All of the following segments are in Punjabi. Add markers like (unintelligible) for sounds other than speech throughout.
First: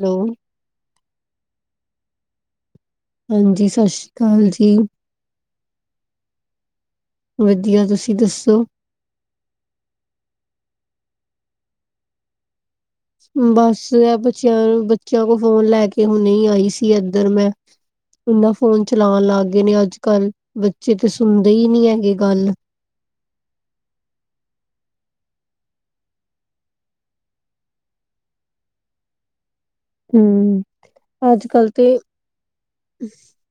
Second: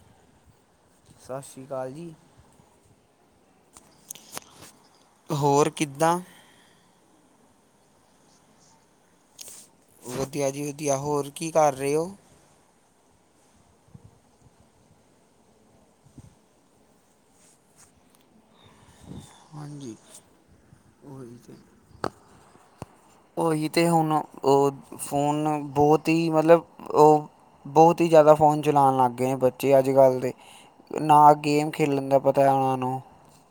ਹੈਲੋ। ਸ਼ਾਸ਼ੀ ਕਾਲ ਜੀ। ਹਾਂਜੀ, ਸ਼ਸ਼ੀ ਕਾਲ ਜੀ। ਹੋਰ ਕਿੱਦਾਂ? ਵਧੀਆ, ਤੁਸੀਂ ਦੱਸੋ? ਵਧੀਆ ਜੀ ਵਧੀਆ। ਹੋਰ ਕੀ ਕਰ ਰਹੇ ਹੋ? ਬੱਸ ਅਹ, ਬੱਚਿਆਂ-ਬੱਚਿਆਂ ਕੋਲ ਫੋਨ ਲੈ ਕੇ ਹੁਣੇ ਆਈ ਸੀ ਇੱਧਰ ਮੈਂ। ਇਹਨਾ ਫੋਨ ਚਲਾਉਣ ਲੱਗ ਗਏ ਨੇ ਹਾਂਜੀ ਅੱਜ-ਕੱਲ੍ਹ ਬੱਚੇ ਤੇ ਸੁਣਦੇ ਹੀ ਨਹੀਂ ਹੈਗੇ ਗੱਲ। ਉਹੀ ਤੇ ਹੁਣ, ਉਹ, ਅ ਫੋਨ ਅ ਬਹੁਤ ਹੀ ਮਤਲਬ ਉਹ ਬਹੁਤ ਹੀ ਜ਼ਿਆਦਾ ਫ਼ੋਨ ਚਲਾਉਣ ਲੱਗ ਗਏ ਨੇ ਬ ਚੇ ਅੱਜ-ਕੱਲ੍ਹ ਦੇ। ਹਮ ਨਾ ਅੱਜ ਕੱਲ ਗੇਮ ਤੇ ਖੇਲਣ ਦਾ ਪਤਾ ਹੈ ਉਹਨੂੰ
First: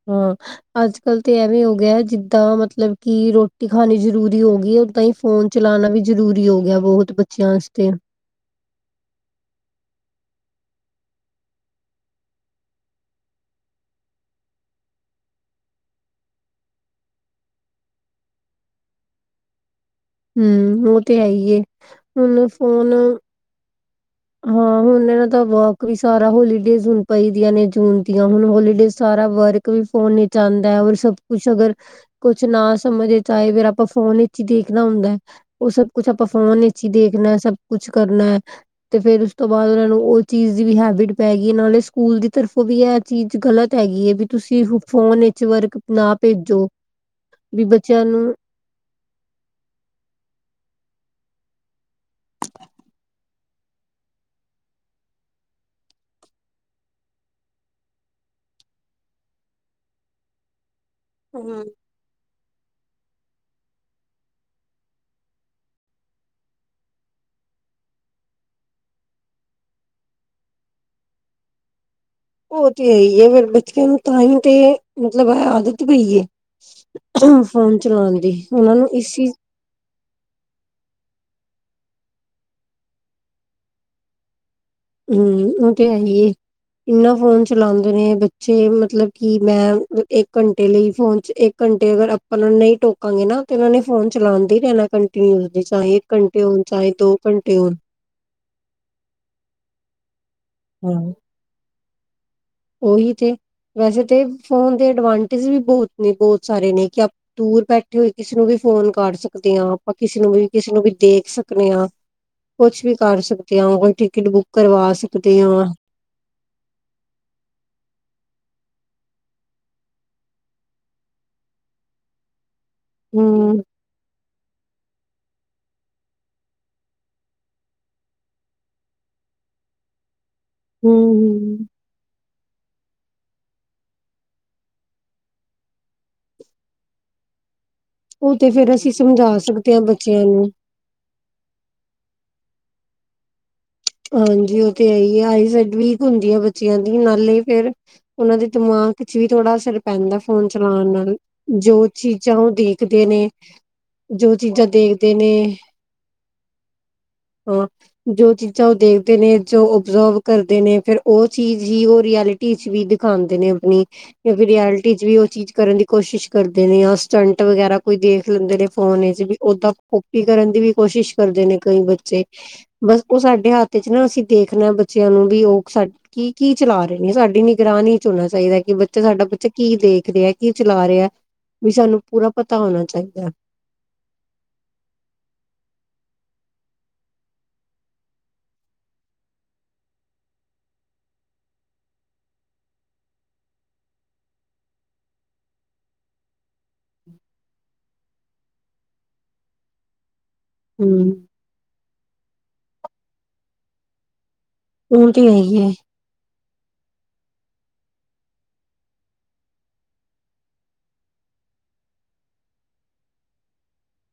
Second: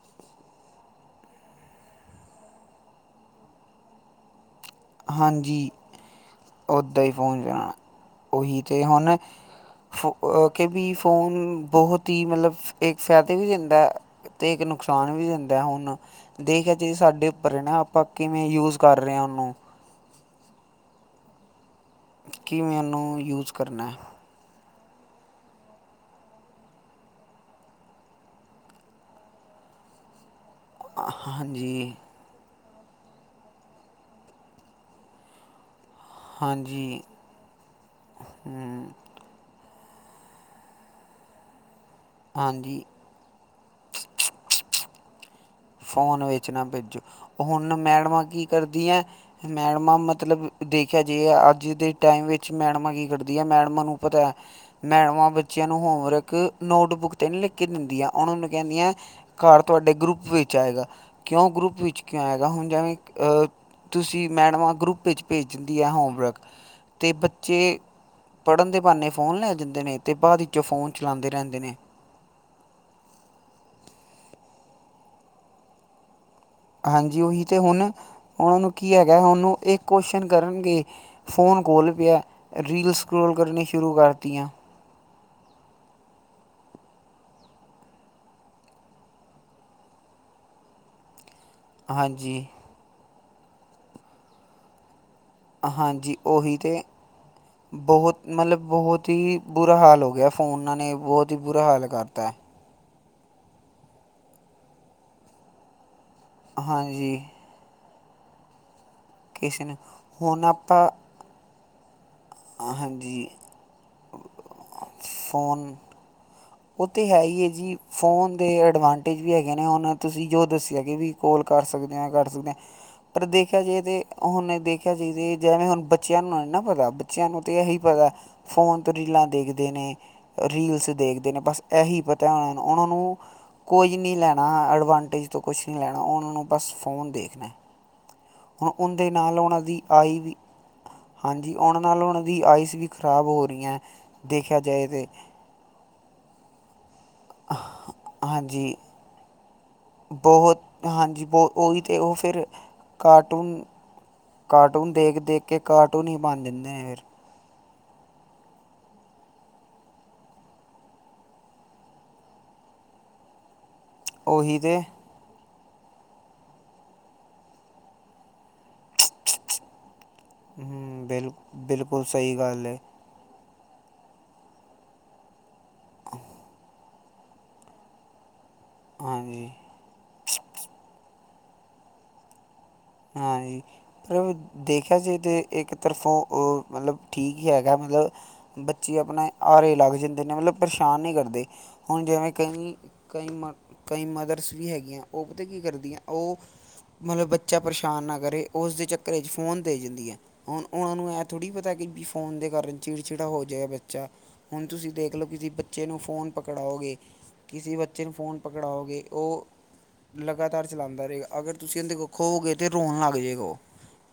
ਹਾਂ, ਅੱਜ-ਕੱਲ੍ਹ ਤਾਂ ਐਵੇਂ ਹੋ ਗਿਆ ਜਿੱਦਾਂ ਮਤਲਬ ਕਿ ਰੋਟੀ ਖਾਣੀ ਜ਼ਰੂਰੀ ਹੋ ਗਈ, ਐ। ਤਾਂ ਹੀ ਫੋਨ ਹਾਂਜੀ ਚਲਾਉਣਾ ਵੀ ਜ਼ਰੂਰੀ ਹੋ ਗਿਆ ਉੱਦਾਂ ਹੀ ਬਹੁਤ ਫੋਨ ਬੱਚਿਆਂ ਚਲਾਉਣਾ ਵਾਸਤੇ। ਉਹੀ ਤੇ ਹੁਣ। ਫ ਅਹ ਕਿ ਵੀ ਫੋਨ ਬਹੁਤ ਹੀ ਮਤਲਬ ਇੱਕ ਫਾਇਦੇ ਵੀ ਦਿੰਦਾ। ਤੇ ਇੱਕ ਨੁਕਸਾਨ ਵੀ ਦਿੰਦਾ ਹੁਣ। ਦੇਖ ਜੇ ਸਾਡੇ ਉੱਪਰ ਨਾ ਆਪਾਂ ਕਿਵੇਂ ਯੂਜ ਕਰ ਰਹੇ ਆ ਉਹਨੂੰ। ਹਮ ਉਹ ਤੇ ਐ ਏ। ਹੁਣ ਕਿਵੇਂ ਫੋਨ ਉਹਨੂੰ ਯੂਜ਼ ਕਰਨਾ। ਹਾਂ, ਹੁਣ ਇਹਨਾਂ ਦਾ ਵਰਕ ਵੀ ਸਾਰਾ ਹੋਲੀਡੇਜ਼ ਹੁਣ ਪਈਦੀਆਂ ਨੇ ਜੂਨ ਦੀਆਂ ਹੁਣ ਹੋਲੀਡੇਜ਼ ਸਾਰਾ ਵਰਕ ਵੀ ਫੋਨ ਨੀ ਆਦਾ, ਔਰ ਸਭ ਕੁਛ ਅਗਰ ਹਾਂਜੀ ਕੁਛ ਨਾ ਸਮਝਦੇ ਫੇਰ ਆਪਾਂ ਫੋਨ ਵਿੱਚ ਹੀ ਦੇਖਣਾ ਹੁੰਦਾ। ਉਹ ਸਭ ਕੁਛ ਫੋਨ ਅਚ ਹਾਂਜੀ ਦੇਖਣਾ। ਸਭ ਕੁਛ ਕਰਨਾ। ਫਿਰ ਉਸ ਤੋਂ ਬਾਅਦ ਉਹਨਾਂ ਨੂੰ ਉਹ ਚੀਜ਼ ਦੀ ਵੀ ਹੈਬਿਟ ਪੈ ਗਈ ਇਹ ਨਾਲੇ ਸਕੂਲ ਦੀ ਤਰਫੋਂ ਹਾਂਜੀ ਵੀ ਐ। ਚੀਜ਼ ਗ਼ਲਤ ਹੈਗੀ ਵੀ ਤੁਸੀਂ ਫੋਨ। ਵਰਕ ਨਾ ਫੋਨ ਵਿੱਚ ਨਾ ਭੇਜੋ। ਵੀ ਹੁਣ ਬੱਚਿਆਂ ਮੈਡਮਾਂ ਨੂੰ ਕੀ ਕਰਦੀਆਂ ਮੈਡਮਾ ਮਤਲਬ, ਦੇਖਿਆ ਜੇ ਅੱਜ ਦੇ ਵਿੱਚ ਮੈਡਮਾਂ ਕੀ ਕਰਦੀਆਂ। ਮੈਡਮਾਂ ਨੂੰ ਪਤਾ ਮੈਡਮਾਂ ਬੱਚਿਆਂ ਨੂੰ ਹੋਮਵਰਕ ਨੋਟਬੁੱਕ 'ਤੇ ਨਹੀਂ ਲਿਖ ਕੇ ਦਿੰਦੀਆਂ। ਉਹਣ ਉਹਨੂੰ ਕਹਿੰਦੀਆਂ ਘਰ ਤੁਹਾਡੇ ਗਰੁੱਪ ਵਿੱਚ ਆਏਗਾ। ਕਿਉਂ ਹਮ ਗਰੁੱਪ ਵਿੱਚ ਕਿਉਂ ਆਏਗਾ? ਹੁਣ ਜਿਵੇਂ ਅ ਤੁਸੀਂ ਮੈਡਮਾਂ ਗਰੁੱਪ ਵਿੱਚ ਭੇਜ ਦਿੰਦੀ ਆ ਹੋਮਵਰਕ। ਤੇ ਬੱਚੇ ਪੜ੍ਹਨ ਦੇ ਬਹਾਨੇ ਫੋਨ ਲੈ ਜਾਂਦੇ ਨੇ ਅਤੇ ਬਾਅਦ ਵਿੱਚੋਂ ਫੋਨ ਚਲਾਦੇ ਰਹਿੰਦੇ ਨੇ। ਉਹ ਤੇ ਇਹੀ ਹੈ ਫਿਰ ਬੱਚਕਿਆਂ ਨੂੰ ਤਾਂ ਹੀ ਤੇ ਮਤਲਬ ਹੈ ਆਦਤ ਪਈ ਏ। ਹਾਂਜੀ ਉਹੀ ਤੇ ਫੋਨ ਹੁਣ। ਚਲਾਉਣ ਦੀ ਉਹਨਾਂ ਨੂੰ ਕੀ ਇਸ ਹੈਗਾ ਚੀਜ਼ ਹਨੂੰ ਇੱਕ ਕੁਸ਼ਨ ਕਰਨਗੇ, ਫੋਨ ਕੋਲ ਪਿਆ। ਰੀਲ ਸਕੋਲ ਕਰਨੀ ਸ਼ੁਰੂ ਕਰਤੀਆਂ। ਹਮ, ਉਹ ਤੇ ਐਹੀ ਜੀ। ਇੰਨਾ ਫੋਨ ਚਲਾਉਂਦੇ ਨੇ ਬੱਚੇ, ਮਤਲਬ ਕਿ ਮੈਂ ਇੱਕ ਘੰਟੇ ਲਈ ਫੋਨ 'ਚ' ਘੰਟੇ ਅਗਰ ਆਪਾਂ ਉਹ ਹਾਂਜੀ ਨੂੰ ਨਹੀਂ ਟੋਕਾਂਗੇ ਨਾ ਤੇ ਉਹਨਾਂ ਨੇ ਫੋਨ ਚਲਾਉਣ ਦੀ ਰਹਿਨਾਂ ਘੰਟੇ। ਚਾਹੇ ਇੱਕ ਹਾਂਜੀ ਘੰਟੇ ਉਹੀ ਹੋਣ, ਤੇ ਚਾਹੇ ਦੋ ਘੰਟੇ ਹੋਣ। ਬਹੁਤ ਮਤਲਬ ਬਹੁਤ ਹੀ ਬੁਰਾ ਹਾਲ ਹੋ ਗਿਆ। ਫੋਨਾਂ ਨੇ ਹਾਂ। ਬਹੁਤ ਬੁਰਾ ਹਾਲ ਕਰਤਾ। ਉਹੀ ਤੇ ਵੈਸੇ ਤੇ ਫੋਨ ਦੇ ਅਡਵਾਂਟੇਜ ਵੀ ਬਹੁਤ ਨੇ, ਬਹੁਤ। ਸਾਰੇ ਨੇ ਕਿ ਆਪ ਹਾਂਜੀ ਦੂਰ ਬੈਠੇ ਹੋਏ, ਕਿਸੇ ਨੂੰ ਵੀ ਫੋਨ ਕਰ ਸਕਦੇ। ਸਕਦੇ ਕਿਸੇ ਹਾਂ। ਨੇ ਆਪਾਂ ਕਿਸੇ ਨੂੰ ਹੁਣ ਵੀ, ਕਿਸੇ ਆਪਾਂ ਨੂੰ ਵੀ ਦੇਖ ਸਕ ਸਕਦੇ ਆ। ਕੁਛ ਵੀ ਕਰ ਹਾਂਜੀ ਸਕਦੇ ਹਾਂ, ਕੋਈ ਟਿਕਟ ਬੁੱਕ ਕਰਵਾ ਸਕਦੇ ਹਾਂ। ਫੋਨ ਉਹ ਤਾਂ ਹੈ ਹੀ ਹੈ ਜੀ। ਫ਼ੋਨ ਦੇ ਐਡਵਾਂਟੇਜ ਵੀ ਹੈਗੇ ਨੇ, ਉਹੁਨਾਂ ਤੁਸੀਂ ਜੋ ਦੱਸਿਆ ਕਿ ਵੀ। ਕੋਲ ਸਕਦੇ ਹੈ, ਕਰ ਸਕਦੇ ਹਾਂ, ਪਰ ਹਮ ਦੇਖਿਆ ਜਾਏ ਤੇ ਹੁਣ ਦੇਖਿਆ ਤੇ ਜਿਵੇਂ ਹੁਣ ਬੱਚਿਆਂ ਨੂੰ ਨਾ ਪਤਾ, ਬੱਚਿਆਂ ਨੂੰ ਤੇ ਇਹੀ ਪਤਾ। ਫੋਨ ਤੋਂ ਰੀਲਾਂ ਦੇਖਦੇ ਨੇ, ਰੀਲਸ ਹਮ ਦੇਖਦੇ। ਨੇ ਹਮ ਬਸ ਇਹੀ ਪਤਾ ਹੁਣ ਉਹਨਾਂ ਨੂੰ ਕੁੱਝ ਨਹੀਂ ਲੈਣਾ, ਐਡਵਾਂਟੇਜ ਤੋਂ ਕੁਛ ਨਹੀਂ ਲੈਣਾ, ਉਹਨੂੰ ਨਾ ਬਸ ਫੋਨ ਦੇਖਣਾ। ਉਹ ਤੇ ਹੁਣ ਫੇਰ ਅਸੀਂ ਉਹਦੇ ਸਮਝਾ ਨਾਲ ਉਹਨਾਂ ਸਕਦੇ ਹਾਂ ਦੀ ਆਈ ਬੱਚਿਆਂ ਵੀ ਨੂੰ। ਹਾਂਜੀ, ਉਹਨਾਂ ਨਾਲ ਉਹਨਾਂ ਦੀ ਆਈਸ ਵੀ ਖ਼ਰਾਬ ਹੋ ਰਹੀਆਂ। ਹਾਂਜੀ ਦੇਖਿਆ ਉਹ ਜਾਏ ਤੇ ਆ ਤਾਂ ਹੀ ਹੈ, ਆਈਸਡ ਵੀਕ ਹੁੰਦੀ ਹੈ ਬੱਚਿਆਂ ਦੀ, ਨਾਲੇ ਫੇਰ ਉਹਨਾਂ ਦੇ ਹਾਂਜੀ ਦਿਮਾਗ ਕੁਛ ਵੀ ਥੋੜਾ ਸਿਰ ਪੈਂਦਾ ਫੋਨ ਬਹੁਤ ਚਲਾਉਣ ਨਾਲ, ਹਾਂਜੀ ਬਹੁਤ ਉਹੀ ਜੋ ਤਾਂ ਚੀਜ਼ਾਂ ਫਿਰ ਉਹ ਦੇਖਦੇ ਨੇ ਕਾਰਟੂਨ ਜੋ ਚੀਜ਼ਾਂ ਕਾਰਟੂਨ ਦੇਖਦੇ ਦੇਖ- ਨੇ ਦੇਖ ਕੇ ਕਾਰਟੂਨ ਹੀ ਬਣ ਜਿਦੇ ਨੇ ਫਿਰ। ਹੋਰ, ਜੋ ਚੀਜ਼ ਜਾਂ ਉਹ ਦੇਖਦੇ ਨੇ, ਜੋ ਓਬਜ਼ਰਵ ਕਰਦੇ ਨੇ, ਫਿਰ ਉਹ ਚੀਜ਼ ਹੀ ਉਹ ਰਐਲਿਟੀ ਚ' ਵੀ ਦਿਖਾਉਂਦੇ ਨੇ। ਜਾਂ ਫਿਰ ਉਹੀ ਤਾਂ ਰਲਿਟੀ 'ਚ ਵੀ ਉਹ ਚੀਜ਼ ਕਰਨ ਦੀ ਕੋਸ਼ਿਸ਼ ਕਰਦੇ ਨੇ, ਜਾਂ ਸਟੰਟ ਵਗੈਰਾ ਕੋਈ ਦੇਖ ਲੈਂਦੇ ਨੇ। ਫੋਨ ਵਿੱਚ ਵੀ, ਓਦਾਂ ਕਾਪੀ ਕਰਨ ਦੀ ਵੀ ਕੋਸ਼ਿਸ਼ ਬਿਲ ਕਰਦੇ ਨੇ ਕਈ ਬਿਲਕੁਲ ਬੱਚੇ, ਸਹੀ ਗੱਲ ਹੈ ਬਸ ਉਹ ਸਾਡੇ ਹੱਥ ਚ ਨਾ ਅਸੀਂ ਦੇਖਣਾ ਬੱਚਿਆਂ ਨੂੰ, ਵੀ ਉਹ ਸਾ ਕੀ- ਕੀ ਚਲਾ ਰਹੇ ਸਾਡੀ ਨਿਗਰਾਨ ਚ ਹੋਣਾ ਚਾਹੀਦਾ, ਕਿ ਬੱਚਾ ਸਾਡਾ ਬੱਚਾ ਹਾਂਜੀ ਕੀ ਦੇਖ ਰਿਹਾ ਐ। ਕੀ ਚਲਾ ਰਿਹਾ, ਵੀ ਸਾਨੂੰ ਪੂਰਾ ਪਤਾ ਹੋਣਾ ਚਾਹੀਦਾ ਹਾਂ ਜੀ। ਮਤਲਬ ਦੇਖਿਆ ਸੀ, ਤੇ ਇੱਕ ਤਰਫੌਂ ਉਹ ਮਤਲਬ ਠੀਕ ਹੀ ਹੈਗਾ, ਮਤਲਬ ਬੱਚੇ ਆਪਣੇ ਹਾਰੇ ਲੱਗ ਜਾਂਦੇ ਨੇ, ਮਤਲਬ ਪਰੇਸ਼ਾਨ ਨਹੀਂ ਕਰਦੇ। ਹੁਣ ਜਿਵੇਂ ਕਈ, ਕਈ ਮ, ਕਈ ਮਦਰਸ ਵੀ ਹੈਗੀਆਂ, ਉਹ ਪਤਾ ਕੀ ਕਰਦੀਆਂ, ਉਹ ਮਤਲਬ ਬੱਚਾ ਪਰੇਸ਼ਾਨ ਨਾ ਕਰੇ, ਉਸਦੇ ਚੱਕਰ 'ਚ ਫ਼ੋਨ ਦੇ ਜਾਂਦੀਆ ਐ, ਹੁਣ ਉਹਨਾਂ ਨੂੰ ਹਮ ਥੋੜ੍ਹੀ ਪਤਾ, ਕਿ ਵੀ ਫੋਨ ਦੇ ਕਾਰਨ ਚਿੜ- ਚਿੜਾ ਹੋ ਜਾਏਗਾ ਬੱਚਾ। ਹੁਣ ਤੁਸੀਂ ਉਹ ਦੇਖ ਤੇ ਵੀ ਜੇ ਹੈਈ ਹੈ ਬੱਚੇ ਨੂੰ ਫੋਨ ਪਕੜਾਓਗੇ, ਕਿਸੇ ਬੱਚੇ ਨੂੰ ਫੋਨ ਪਕੜਾਓਗੇ, ਉਹ ਲਗਾਤਾਰ ਚਲਾਉਂਦਾ ਰਹੇਗਾ, ਅਗਰ ਤੁਸੀਂ ਉਹਦੇ ਕੋਲ ਖੋ ਗਏ, ਤੇ ਰੋਣ ਲੱਗ ਜਾਏਗਾ, ਉਹ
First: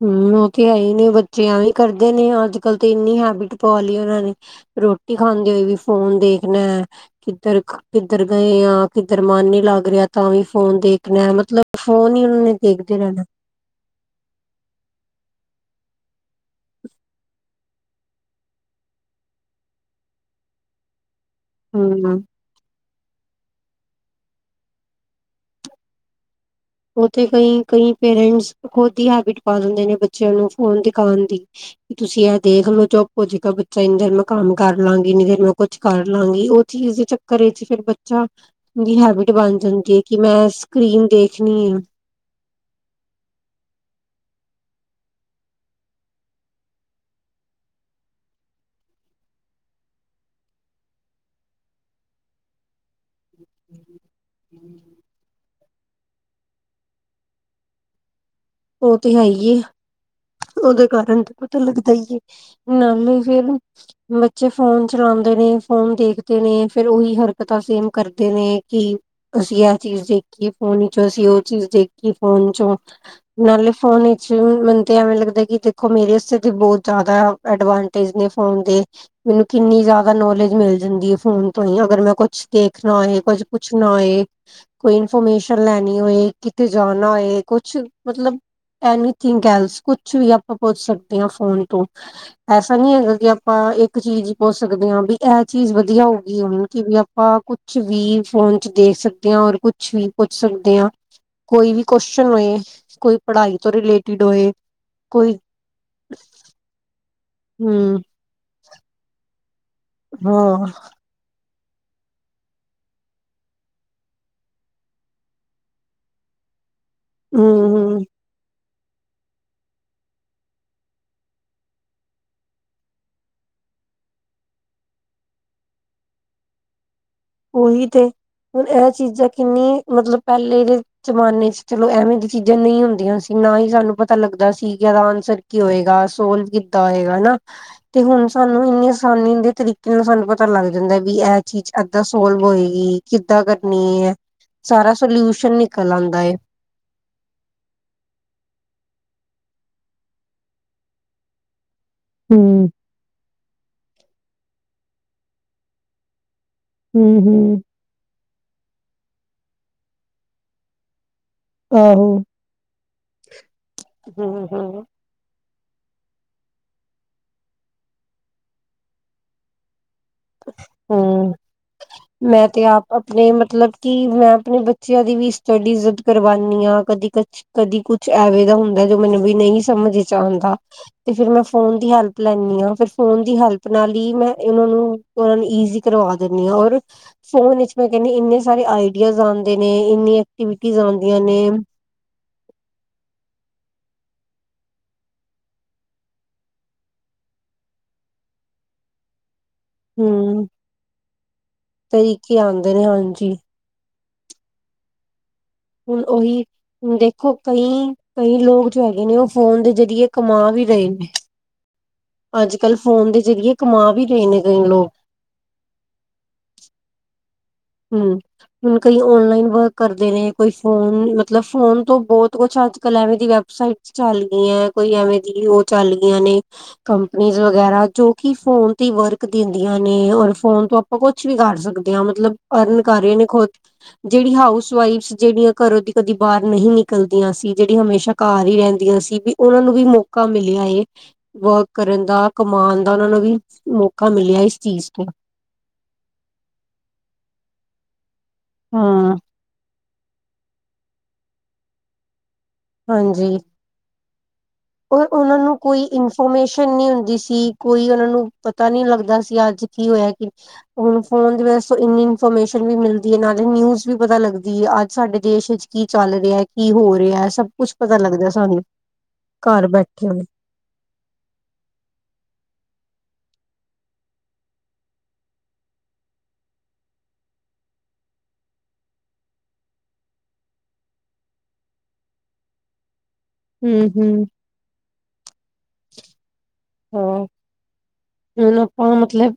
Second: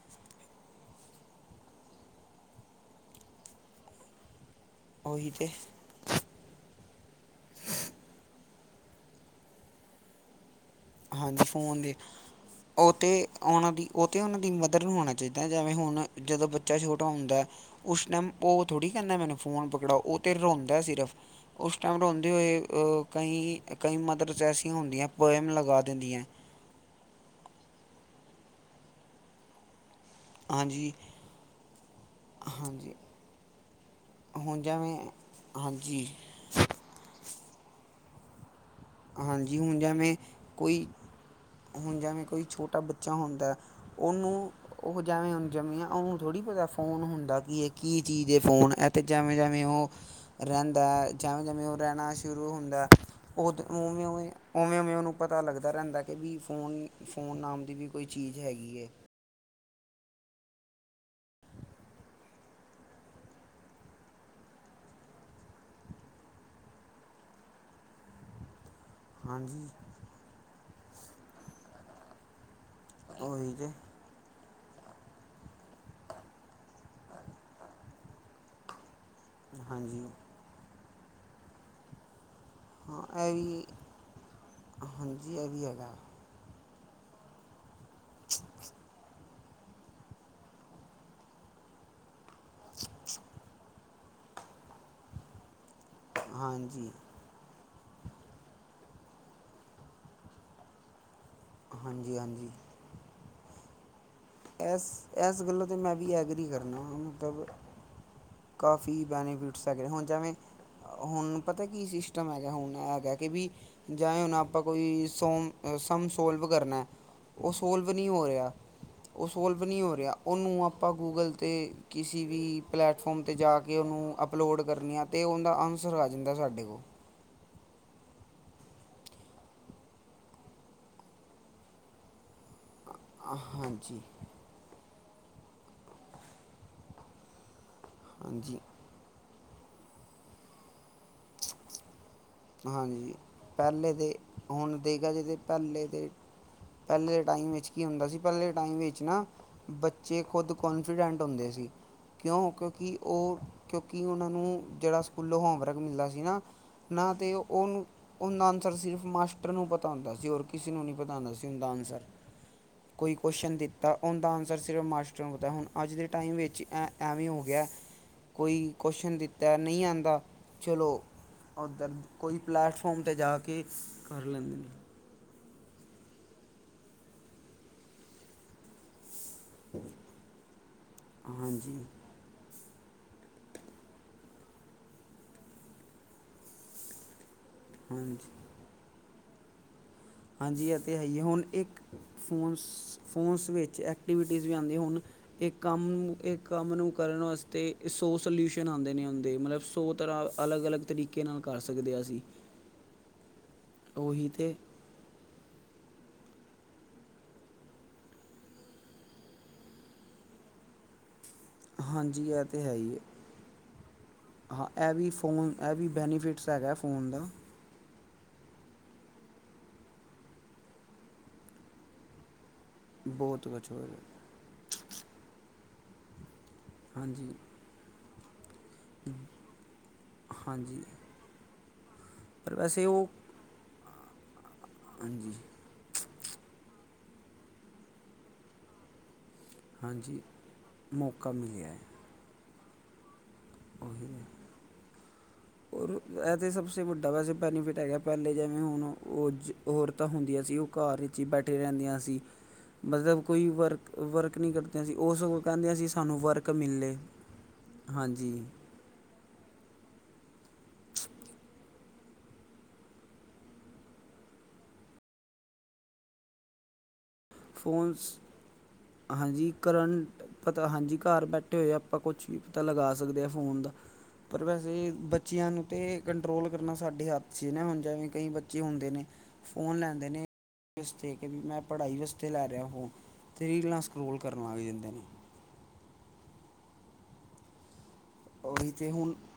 ਹਮ, ਉਹ ਤੇ ਹੈ ਹੀ ਨੇ ਬੱਚਿਆਂ ਵੀ ਕਰਦੇ ਨੇ, ਅੱਜ ਕੱਲ ਤਾਂ ਇੰਨੀ ਹੈਬਿਟ ਪਾ ਲਈ ਉਹਨਾਂ ਨੇ। ਰੋਟੀ ਉਹੀ ਤੇ ਖਾਂਦੇ ਹੋਏ ਵੀ ਫੋਨ ਦੇਖਣਾ। ਕਿੱਧਰ, ਕਿੱਧਰ ਗਏ ਆ, ਕਿੱਧਰ ਮਨ ਨੀ ਲੱਗ ਰਿਹਾ, ਤਾਂ ਵੀ ਫੋਨ ਦੇ ਦੇਖਣਾ ਹਾਂਜੀ ਮਤਲਬ, ਦੇ ਫੋਨ ਹੀ ਉਹਨਾਂ ਨੇ ਉਹ ਦੇਖਦੇ ਰਹਿਣਾ। ਤੇ ਉਹਨਾਂ ਦੀ ਉਹ ਤੇ ਉਹਨਾਂ ਦੀ ਮਦਰ ਨੂੰ ਹੋਣਾ ਚਾਹੀਦਾ, ਜਿਵੇਂ ਹੁਣ ਜਦੋਂ ਬੱਚਾ ਛੋਟਾ ਹੁੰਦਾ। ਉਸ ਟਾਈਮ ਉਹ ਥੋੜ੍ਹੀ ਕਹਿੰਦਾ ਮੈਨੂੰ ਫੋਨ ਪਕੜਾਓ, ਉਹ ਤੇ ਰੋਂਦਾ ਸਿਰਫ। ਉਸ ਟਾਈਮ ਹਮ ਰੋਂਦੇ ਹੋਏ ਕਈ, ਕਈ ਮਦਰਸ ਐਸੀਆਂ ਹੁੰਦੀਆਂ ਪਇਮ ਲਗਾ ਦਿੰਦੀਆਂ। ਉਹ ਤੇ ਕਈ, ਕਈ ਪੇਰੈਂਟਸ ਖੁਦ ਹੀ ਹੈਬਿਟ ਪਾ ਦਿੰਦੇ ਨੇ, ਬੱਚਿਆਂ ਨੂੰ ਫੋਨ ਹਾਂਜੀ ਦਿਖਾਉਣ ਦੀ। ਕਿ ਤੁਸੀਂ ਇਹ ਦੇਖ ਲੋ, ਹਾਂਜੀ ਚੁੱਪੋ ਹੋਜੇਗਾ ਬੱਚਾ, ਇੰਨੀ ਦੇਰ ਮੈਂ ਕੰਮ ਹੁਣ ਕਰ ਜਿਵੇਂ ਲਾਂਗੀ, ਇੰਨੀ ਦੇਰ ਮੈਂ ਕੁਛ ਕਰ ਹਾਂਜੀ ਲਵਾਂਗੀ, ਉਹ ਚੀਜ਼ ਦੇ ਚੱਕਰ ਵਿੱਚ ਫਿਰ ਬੱਚਾ, ਦੀ ਹੈਬਿਟ ਹਾਂਜੀ ਬਣ ਹੁਣ ਜਾਂਦੀ ਐ ਜਿਵੇਂ ਕਿ ਮੈਂ ਕੋਈ ਸਕਰੀਨ ਦੇਖ ਹੁਣ ਜਿਵੇਂ ਕੋਈ ਛੋਟਾ ਬੱਚਾ ਹੁੰਦਾ, ਉਹਨੂੰ ਉਹ ਜਿਵੇਂ ਉਹਨੂੰ ਜੰਮੇ ਆ ਉਹਨੂੰ ਥੋੜ੍ਹੀ ਪਤਾ ਫੋਨ ਹੁੰਦਾ ਕੀ ਇਹ ਕੀ ਚੀਜ਼ ਫੋਨ ਅਤੇ ਜਿਵੇਂ -ਜਿਵੇਂ ਉਹ ਰਹਿੰਦਾ ਜਿਵੇਂ ਜਿਵੇਂ ਉਹ ਰਹਿਣਾ ਸ਼ੁਰੂ ਹੁੰਦਾ ਉਦ ਉਵੇਂ -ਉਵੇਂ, ਉਵੇਂ- ਉਵੇਂ ਉਹਨੂੰ ਪਤਾ ਲੱਗਦਾ ਰਹਿੰਦਾ ਕਿ ਵੀ ਫੋਨ -ਫੋਨ ਨਾਮ ਦੀ ਵੀ ਕੋਈ ਚੀਜ਼ ਹੈਗੀ ਐ। ਉਹ ਤੇ ਹੈਈ ਏ ਉਹਦੇ ਕਾਰਨ ਪਤਾ ਲੱਗਦਾ ਈਏ ਨਾਲੇ ਫਿਰ ਬੱਚੇ ਫੋਨ ਚਲਾਉਂਦੇ ਨੇ ਫੋਨ ਦੇਖਦੇ ਨੇ ਫਿਰ ਉਹੀ ਹਰਕਤਾਂ ਸੇਮ ਕਰਦੇ ਨੇ ਕਿ ਅਸੀਂ ਹਾਂਜੀ ਇਹ ਚੀਜ਼ ਦੇਖ ਕਿ ਫੋਨ ਚੋਂ ਅਸੀ ਓ ਚੀਜ਼ ਦੇਖੀ ਫੋਨ ਚੋ ਉਹੀ ਨਾਲੇ ਤਾਂ ਫੋਨ ਸੋ ਮੈਨੂੰ ਤਾਂ ਐਵੇਂ ਲੱਗਦਾ ਕਿ ਦੇਖੋ ਮੇਰੇ ਆਸਤੇ ਤਾਂ ਬਹੁਤ ਜ਼ਿਆਦਾ ਅਡਵਾਂਟੇਜ ਨੇ ਫੋਨ ਦੇ ਮੈਨੂੰ ਕਿੰਨੀ ਹਾਂਜੀ ਜ਼ਿਆਦਾ ਨੌਲੇਜ ਮਿਲ ਜਾਂਦੀ ਐ ਫੋਨ ਤੋਂ ਹੀ ਅਗਰ ਮੈਂ ਕੁਛ ਦੇਖਣਾ ਹਾਂ ਹੋਏ ਇਹ ਕੁਝ ਵੀ ਪੁੱਛਣਾ ਹੋਏ ਕੋਈ ਹਾਂਜੀ ਇਹ ਇਨਫੋਰਮੇਸ਼ਨ ਵੀ ਹੈਗਾ ਲੈਣੀ ਹੋਏ ਕਿਤੇ ਜਾਣਾ ਓਏ ਕੁੱਛ ਮਤਲਬ ਐਨੀ (unintelligible) ਕੁਛ ਵੀ ਆਪਾਂ ਪੁੱਛ ਸਕਦੇ ਹਾਂ ਫੋਨ ਤੋਂ ਐਸਾ ਨਹੀਂ ਹੈਗਾ ਕਿ ਆਪਾਂ ਇੱਕ ਚੀਜ਼ ਪੁੱਛ ਸਕਦੇ ਹਾਂ ਵੀ ਇਹ ਚੀਜ਼ ਵਧੀਆ ਹੋਊਗੀ ਹੁਣ ਕਿ ਹਾਂਜੀ ਵੀ ਆਪ ਆਪਾਂ ਕੁਛ ਵੀ ਫੋਨ ਚ ਦੇਖ ਸਕਦੇ ਹਾਂ ਔਰ ਕੁਛ ਵੀ ਪੁੱਛ ਸਕਦੇ ਹਾਂ। ਕੋਈ ਵੀ ਹਾਂਜੀ ਕੁਸ਼ਚਨ ਹਾਂਜੀ ਹੋਏ ਕੋਈ ਪੜ੍ਹਾਈ ਤੋਂ ਰਿਲੇਟ। ਇਸ- ਇਸ ਗੱਲੋ ਤੇ ਮੈਂ ਵੀ ਐਗਰੀ ਕਰਨਾ ਮਤਲਬ। ਹਮ। ਕਾਫੀ ਬੈਨੀਫਿਟਸ ਹੈਗੇ ਨੇ ਹੁਣ ਜਿਵੇਂ। ਹਾਂ ਹੁਣ ਪਤਾ ਕੀ ਸਿਸਟਮ ਹੈਗਾ ਹੁਣ ਹੈਗਾ ਕਿ ਵੀ। ਜਾਂ ਹੁਣ ਆਪਾਂ ਕੋਈ ਸੋ ਸਮ ਸੋਲਬ ਕਰਨਾ ਆ। ਉਹ ਹਮ ਸੋਲਵ ਹਮ ਨਹੀਂ ਹੋ ਰਿਹਾ ਆ। ਉਹ ਸੋਲਵ ਨਹੀਂ ਹੋ ਰਿਹਾ। ਉਹਨੂੰ ਆਪਾਂ ਗੂਗਲ 'ਤੇ ਕਿਸੇ ਵੀ ਪਲੈਟ ਫੋਮ ਤੇ ਜਾ ਕੇ ਉਹਨੂੰ ਅਪਲੋਡ ਕਰਨੀਆਂ ਤੇ ਉਹਦਾ ਆਨਸਰ ਆ ਜਾਂਦਾ ਸਾਡੇ ਕੋਲ। ਉਹੀ ਤੇ ਹੁਣ ਇਹ ਚੀਜ਼ਾਂ ਕਿੰਨੀ ਮਤਲਬ ਪਹਿਲੇ ਦੇ ਜ਼ਮਾਨੇ ਚ ਚਲੋ ਐਵੇਂ ਦੀ। ਚੀਜ਼ਾਂ ਨਹੀਂ ਹੁੰਦੀਆਂ ਸੀ ਨਾ ਹੀ ਸਾਨੂੰ ਹਾਂਜੀ ਪਤਾ ਲੱਗਦਾ ਸੀ ਕਿ ਇਹਦਾ ਆਨਸਰ ਕੀ ਹੋਏਗਾ ਸੋਲਵ ਕਿਦ ਕਿਦਾ ਆਵੇਗਾ ਨਾ ਤੇ ਹੁਣ ਹਾਂਜੀ ਸਾਨੂੰ ਇੰਨੀ ਆਸਾਨੀ ਦੇ ਤਰੀਕੇ। ਕਿੰਨਾ ਸਾਨੂੰ ਪਤਾ ਲੱਗ ਜਾਂਦਾ ਵੀ ਇਹ ਚੀਜ਼ ਅੱਗੇ। ਕਿਦਾ ਸੋਲਵ ਹੋਏਗੀ ਹਾਂਜੀ ਕਿੱਦਾਂ ਪਹਿਲੇ ਕਰਨੀ ਐ ਦੇ ਹੁਣ ਸਾਰਾ ਦੇਖਿਆ ਜੇ ਤਾਂ ਸੋਲਿਊਸ਼ਨ ਪਹਿਲੇ ਨਿਕਲ ਦੇ ਆਦਾ ਐ। ਪਹਿਲੇ ਦੇ ਟਾਈਮ ਵਿੱਚ ਕੀ ਹੁੰਦਾ ਸੀ ਪਹਿਲੇ ਦੇ ਟਾਈਮ ਵਿੱਚ ਨਾ। ਬੱਚੇ ਖੁਦ ਕੋਨਫੀਡੈਂਟ ਹੁੰਦੇ ਸੀ। ਹਮ ਕਿਉਂ-ਕਿਉਂਕਿ ਉਹ ਕਿਉਂਕਿ ਉਹਨਾਂ ਨੂੰ ਜਿਹੜਾ ਸਕੂਲੋਂ ਹੋਮਵਰਕ ਮਿਲਦਾ ਸੀ ਨਾ। ਨਾ ਹਮ ਤਾਂ ਹਮ ਉਹਨੂੰ ਉਹਦਾ ਆਨਸਰ ਸਿਰਫ ਮਾਸਟਰ ਨੂੰ ਪਤਾ ਹੁੰਦਾ ਸੀ। ਹੋਰ ਕਿਸੇ ਨੂੰ ਨਹੀਂ ਪਤਾ ਹੁੰਦਾ ਸੀ। ਹੁੰਦਾ ਆਨਸਰ, ਆਹੋ ਕੋਈ ਕੁਸ਼ਚਨ ਦਿੱਤਾ ਉਹਦਾ ਦਾ ਹਮ ਆਨਸਰ ਹਮ ਸਿਰਫ ਮਸ ਚੋ ਗਤਾ ਹੁਣ ਅੱਜ ਦੇ ਟਾਈਮ ਵਿੱਚ ਐਂ ਐਵੇਂ ਹੋ ਗਿਆ। ਕੋਈ ਕੁਸ਼ਨ ਦਿੱਤਾ ਨਹੀਂ ਆਦਾ। ਹਮ ਮੈਂ ਤੇ ਆਪ ਪਲੈਟਫਾਰਮ 'ਤੇ ਆਪਣੇ ਜਾ ਕੇ ਮਤਲਬ ਕਿ ਕਰ ਮੈਂ ਲੈਂਦੇ ਆਪਣੇ ਬੱਚੇ। ਨੇ ਬੱਚਿਆਂ ਦੀ ਵੀ ਸਟੱਡੀਜ਼ਦ ਕਰਵਾਨੀ ਆ ਕਦੀ ਕਛ ਕਦੀ ਕੁਛ ਐਵੇਂ ਦਾ ਹੁੰਦਾ। ਜਦ ਮੈਨੂੰ ਵੀ ਨਹੀਂ ਸਮਝ ਚ ਆਦਾ ਤੇ ਫਿਰ ਮੈਂ ਫੋਨ ਹਾਂਜੀ ਦੀ ਹੈਲਪ ਲੈਂਣੀ ਆ, ਫਿਰ ਫੋਨ ਦੀ ਹੈਲਪ ਨਾਲ ਹੀ ਮੈਂ ਉਹਨਾਂ ਨੂੰ ਇਕ ਈਜੀ। ਕਰਵਾ ਦਿੰਦੀ ਹਾਂ ਔਰ ਫੋਨ ਵਿੱਚ ਮੈਂ ਕਹਿਨੀ ਹਾਂਜੀ ਇੰਨੇ ਸਾਰੇ ਆਈ ਡੀਆਜ਼ ਆਂਦੇ ਨੇ ਇੰਨੇ ਹਾਂਜੀ ਐਕਵਿਟੀਜ਼ ਇਹ ਤੇ ਹੈ ਹੀ ਆਦੀਆਂ ਹੈ। ਨੇ। ਹੁਣ ਇੱਕ ਫੋਨਸ- ਫੋਨਸ ਵਿੱਚ ਐਕਟੀਵਿਟੀਜ਼ ਵੀ ਆਦੀਆਂ ਹੋਣ। ਇਕ ਕੰਮ ਇਕ ਕੰਮ ਨੂੰ ਕਰਨ ਵਾਸਤੇ ਸੌ ਸਲਿਊਸ਼ਨ ਆਦੇ ਨੇ ਹੁੰਦੇ ਮਤਲਬ। ਸੋ ਤਰ੍ਹਾਂ ਹੂੰ ਅਲੱਗ-ਅਲੱਗ ਤਰੀਕੇ ਨਾਲ ਕਰ ਸਕਦੇ ਹਾਂ ਅਸੀਂ। ਆਉਂਦੇ ਨੇ ਹਾਂਜੀ। ਉਹੀ ਤੇ। ਹੁਣ ਉਹੀ। ਹੁਣ ਦੇਖੋ ਕਈ- ਕਈ ਲੋਕ ਜੋ ਹੈਗੇ ਨੇ ਉਹ ਫੋਨ ਦੇ ਜਰੀਏ ਕਮਾ ਵੀ ਰਹੇ ਨੇ। ਹਾਂਜੀ। ਇਹ ਅੱਜ ਤੇ ਹੈ -ਕੱਲ੍ਹ ਹੀ ਹੈ। ਫੋਨ ਦੇ ਜ਼ਰੀਏ ਕਮਾ ਵੀ ਰਹੇ ਨੇ ਕਈ ਹਾਂ ਲੋਕ। ਇਹ ਫੋਨ। ਇਹ ਵੀ ਬੈਨੀਫਿਟਸ ਹੈਗਾ ਫੋਨ ਦਾ। ਹਮ, ਹੁਣ ਕਈ ਔਨਲਾਈਨ ਵਰਕ ਕਰਦੇ ਨੇ ਕੋਈ ਫੋਨ ਮਤਲਬ ਫੋਨ ਤੋਂ ਬਹੁਤ ਕੁਛ ਅੱਜ ਅੱਜ -ਕੱਲ ਐਵੇਂ ਦੀ ਬਹੁਤ ਕੁਛ ਵੈਬਸਾਈਟ ਹੋਰ ਚੱਲ ਗਈਆਂ ਐ। ਕੋਈ ਐਵੇਂ ਦੀ ਉਹ ਚੱਲ ਗਈਆਂ ਨੇ। ਹਾਂਜੀ ਕੰਪਨੀਜ਼ ਵਗੈਰਾ ਜੋ ਕਿ ਫੋਨ ਫੋਨ ਤੇ ਵਰਕ ਦਿੰਦੀਆਂ ਨੇ ਔਰ ਫੋਨ ਤੋਂ ਹਾਂਜੀ ਆਪਾਂ ਕੁਛ ਵੀ ਕਰ ਸਕਦੇ ਹਾਂ ਮਤਲਬ। ਪਰ ਅਰਨ ਵੈਸੇ ਕਰ ਉਹ ਰਹੀਆਂ ਨੇ ਖੁਦ, ਜਿਹੜੀ ਹਾਊਸ ਵਾਈਫ਼ਜ ਹਾਂਜੀ ਜਿਹੜੀਆਂ ਘਰੋਂ ਦੀ ਕਦੀ ਬਾਹਰ ਨਹੀਂ ਨਿਕਲਦੀਆਂ ਸੀ। ਜਿਹੜੀ ਹਮੇਸ਼ਾ ਹੀ ਰਹਿੰਦੀਆਂ ਸੀ ਵੀ। ਉਹਨਾਂ ਨੂੰ ਵੀ ਹਾਂਜੀ ਮੌਕਾ ਮਿਲਿਆ ਏ, ਮੌਕਾ ਵਰਕ ਮਿਲਿਆ ਹੈ ਕਰਨ ਦਾ ਕਮਾਉਣ ਦਾ ਉਹਨਾਂ ਨੂੰ ਵੀ। ਮੌਕਾ ਉਹੀ ਮਿਲਿਆ ਇਸ ਚੀਜ਼ ਤੋਂ। ਔਰ ਇਹ ਤਾਂ ਸਭਸੇ ਵੱਡਾ ਵੈਸੇ ਬੈਨੀਫਿਟ ਹੈਗਾ ਪਹਿਲੇ ਜਿਵੇਂ ਹੁਣ ਹਾਂ। ਉਹ ਜ ਔਰਤਾਂ ਹੁੰਦੀਆਂ ਸੀ, ਉਹ ਘਰ ਵਿੱਚ ਹੀ ਬੈਠੇ ਰਹਿੰਦੀਆਂ ਸੀ, ਮਤਲਬ ਹਾਂਜੀ। ਕੋਈ ਵਰਕ ਵਰਕ ਨੀ ਕਰ ਉਹ ਉਹਨਾਂ ਨੂੰ ਕੋਈ ਇਨਫੋਰਮੇਸ਼ਨ ਨਹੀਂ ਮਿਲੇ ਹੁੰਦੀ ਸੀ ਕੋਈ ਉਹਨਾਂ ਨੂੰ ਹਾਂਜੀ ਪਤਾ ਨੀ ਲੱਗਦਾ ਸੀ ਅੱਜ ਕੀ ਹੋਇਆ ਕਿ ਹੁਣ ਫੋਨ ਵਿੱਚ ਇੰਨੀ ਇਨਫੋਰਮੇਸ਼ਨ ਵੀ ਮਿਲਦੀ ਨਾਲੇ ਨਿਊਜ਼ ਵੀ ਪਤਾ ਲੱਗਦੀ ਐ ਅੱਜ ਸਾਡੇ ਦੇਸ਼ ਵਿੱਚ ਕੀ ਚੱਲ ਰਿਹਾ, ਕੀ ਹੋ ਰਿਹਾ, ਸਭ ਕੁੱਛ ਪਤਾ ਫੋਨਸ ਲੱਗਦਾ ਸਾਨੂੰ। ਹਾਂਜੀ, ਘਰ ਬੈਠੇ ਹੋਏ। ਕਰੰਟ ਪਤਾ ਹਾਂਜੀ, ਘਰ ਬੈਠੇ ਹੋਏ ਆ ਆਪਾਂ ਕੁਛ ਵੀ ਪਤਾ ਲਗਾ ਸਕਦੇ ਆ ਫ਼ੋਨ ਦਾ ਪਰ ਵੈਸੇ ਬੱਚਿਆਂ ਨੂੰ ਤੇ ਕੰਟਰੋਲ ਕਰਨਾ ਸਾਡੇ ਹੱਥ 'ਚ ਨੀ ਹੁਣ ਜਿਵੇਂ ਕਈ ਬੱਚੇ ਹੁੰਦੇ ਨੇ ਫੋਨ ਲੈਂਦੇ ਨੇ, ਇਸ ਵਾਸਤੇ ਕਿ ਵੀ ਮੈਂ ਪੜ੍ਹਾਈ ਵਾਸਤੇ ਲੈ ਰਿਹਾ ਫੋਨ, ਤੇ ਰੀਲਾਂ‌ ਸਕੋਲ ਹੂੰ-ਹੂੰ। ਕਰਨ ਲੱਗ ਜਾਂਦੇ ਨੇ ਹਾਂ। ਹੁਣ ਉਹੀ ਤੇ ਆਪਾਂ ਹੁਣ, ਮਤਲਬ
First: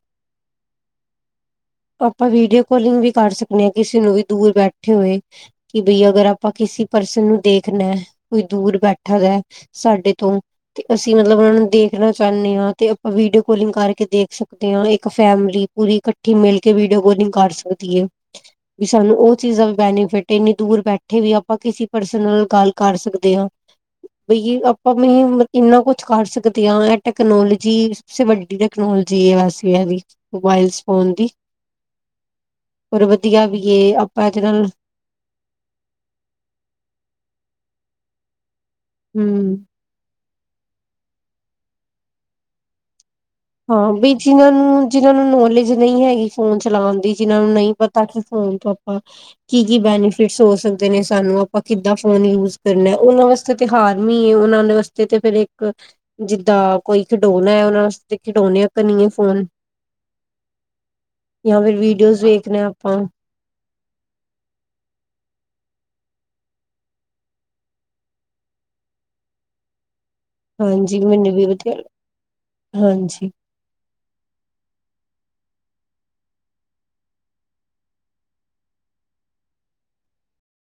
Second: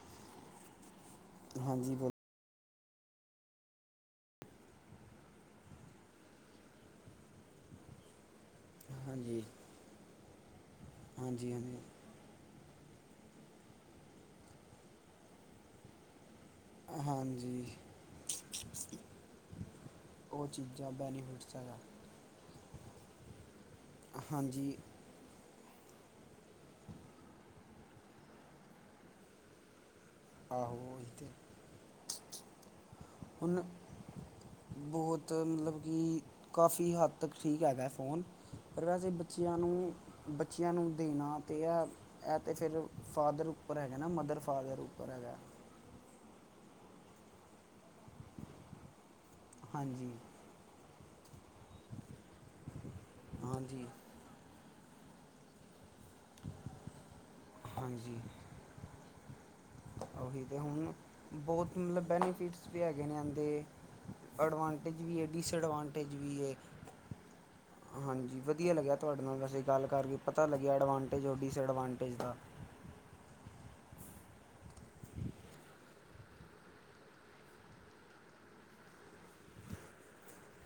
ਹਾਂਜੀ। ਬੋਲ ਆਪਾਂ ਵੀਡੀਓ ਕਾਲਿੰਗ ਵੀ ਕਰ ਸਕਨੇ ਆ, ਕਿਸੇ ਨੂੰ ਵੀ ਦੂਰ ਬੈਠੇ ਹੋਏ ਕਿ ਬਈ ਅਗਰ ਆਪਾਂ ਕਿਸੇ ਪਰਸਨ ਨੂੰ ਦੇਖਣਾ ਐ। ਕੋਈ ਦੂਰ ਬੈਠਾ ਹੋਇਆ ਐ ਹਾਂਜੀ ਸਾਡੇ ਤੋਂ ਤੇ ਅਸੀਂ ਮਤਲਬ ਉਹਨਾ ਹਾਂਜੀ ਨੂੰ ਹਾਂਜੀ ਦੇਖਣਾ ਚਾਹਨੇ ਆ, ਤੇ ਆਪਾਂ ਵੀਡੀਓ ਕਾਲਿੰਗ ਕਰਕੇ ਦੇਖ ਸਕਦੇ ਆ ਇੱਕ ਫੈਮਿਲੀ ਪੂਰੀ ਇਕੱਠੀ ਮਿਲ ਕੇ ਕਿ ਵੀਡੀਓ ਕਾਲਿੰਗ ਕਰ ਹਾਂਜੀ ਸਕਦੀ ਏ। ਵੀ ਸਾਨੂੰ ਉਹ ਚੀਜ਼ ਵੀ ਬੈਨੀਫਿਟ ਉਹ ਇੰਨੀ ਦੂਰ ਚੀਜ਼ਾਂ ਬੈਠੇ ਵੀ ਬੈਨੀਫਿਟਸ ਆਪਾਂ ਹੈਗਾ ਕਿਸੇ ਪਰਸਨ ਨਾਲ ਗੱਲ ਕਰ ਸਕਦੇ ਆ। ਹਾਂ ਕਿ ਆਪਾਂ ਵੀ ਇੰਨਾ ਕੁਛ ਕਰ ਸਕਦੇ ਆ ਇਹ ਟੈਕਨੋਲੋਜੀ ਸ ਵੱਡੀ ਟੈਕਨੋਲੋਜੀ ਆ ਵੈਸੇ ਇਹਦੀ ਮੋਬਾਈਲਸ ਆਹੋ ਉਹੀ ਫੋਨ ਤੇ ਦੀ ਪਰ ਵਧੀਆ ਵੀ ਹੁਣ ਏ, ਆਪਾਂ ਇੱਕ ਦਿਨ ਬਹੁਤ ਮਤਲਬ ਕਿ ਕਾਫੀ ਹੱਦ ਤੱਕ ਠੀਕ ਹੈਗਾ ਫੋਨ, ਪਰ ਵੈਸੇ ਹਮ ਬੱਚਿਆਂ ਨੂੰ ਬੱਚਿਆਂ ਨੂੰ ਦੇਣਾ ਤੇ ਐ, ਇਹ ਤੇ ਫਿਰ ਫਾਦਰ ਉੱਪਰ ਹਾਂ ਹੈਗਾ ਨਾ ਵਿਚ ਮਦਰ ਜਿਹਨਾਂ ਫਾਦਰ ਨੂੰ, ਉੱਪਰ ਜਿਹਨਾਂ ਨੂੰ ਹੈਗਾ ਨੌਲੇਜ ਨਹੀਂ ਹੈਗੀ ਫੋਨ ਚਲਾਣ ਦੀ ਜਿਹਨਾਂ ਨੂੰ ਨਹੀਂ ਪਤਾ ਤਾਂ ਕਿ ਫੋਨ ਤੋਂ ਆਪਾਂ ਕੀ- ਕੀ ਹਾਂਜੀ ਬੈਨੀਫਿਟਸ ਹੋ ਸਕਦੇ ਨੇ ਸਾਨੂੰ ਆਪਾਂ ਕਿੱਦਾਂ ਫੋਨ ਯੂਜ ਕਰਨਾ ਉਹਨਾਂ ਵਾਸਤੇ ਤੇ ਹਾਂਜੀ ਹਾਰਮ ਈ ਏ ਉਹਨਾਂ ਵਾਸਤੇ ਤੇ ਫਿਰ ਇੱਕ ਜਿੱਦਾਂ ਕੋਈ ਖਿਡੌਣਾ ਏ ਉਹਨਾਂ ਵਾਸਤੇ ਹਾਂਜੀ ਖਿਡੌਣੇ ਕਨੀ ਏ ਫੋਨ ਉਹੀ ਅਤੇ ਹੁਣ ਜਾਂ ਫਿਰ ਬਹੁਤ ਮਤਲਬ ਵੀਡੀਓਜ਼ ਵੇਖਣੇ ਬੈਨੀਫਿਟਸ ਵੀ ਆਪਾਂ ਹੈਗੇ ਨੇ ਇਹਦੇ ਐਡਵਾਂਟੇਜ ਵੀ ਏ ਡਿਸਐਡਵਾਂਟੇਜ ਵੀ ਏ। ਹਾਂਜੀ, ਵਧੀਆ ਲੱਗਿਆ ਤੁਹਾਡੇ ਨਾਲ ਵੈਸੀਂ ਗੱਲ ਕਰਕੇ ਪਤਾ ਲੱਗਿਆ ਹਾਂਜੀ ਐਡਵਾਂਟੇਜ ਮੈਨੂੰ ਔਰ ਵੀ ਵਧੀਆ ਡਿਸਐਡਵਾਂਟੇਜ ਦਾ। ਹਾਂਜੀ।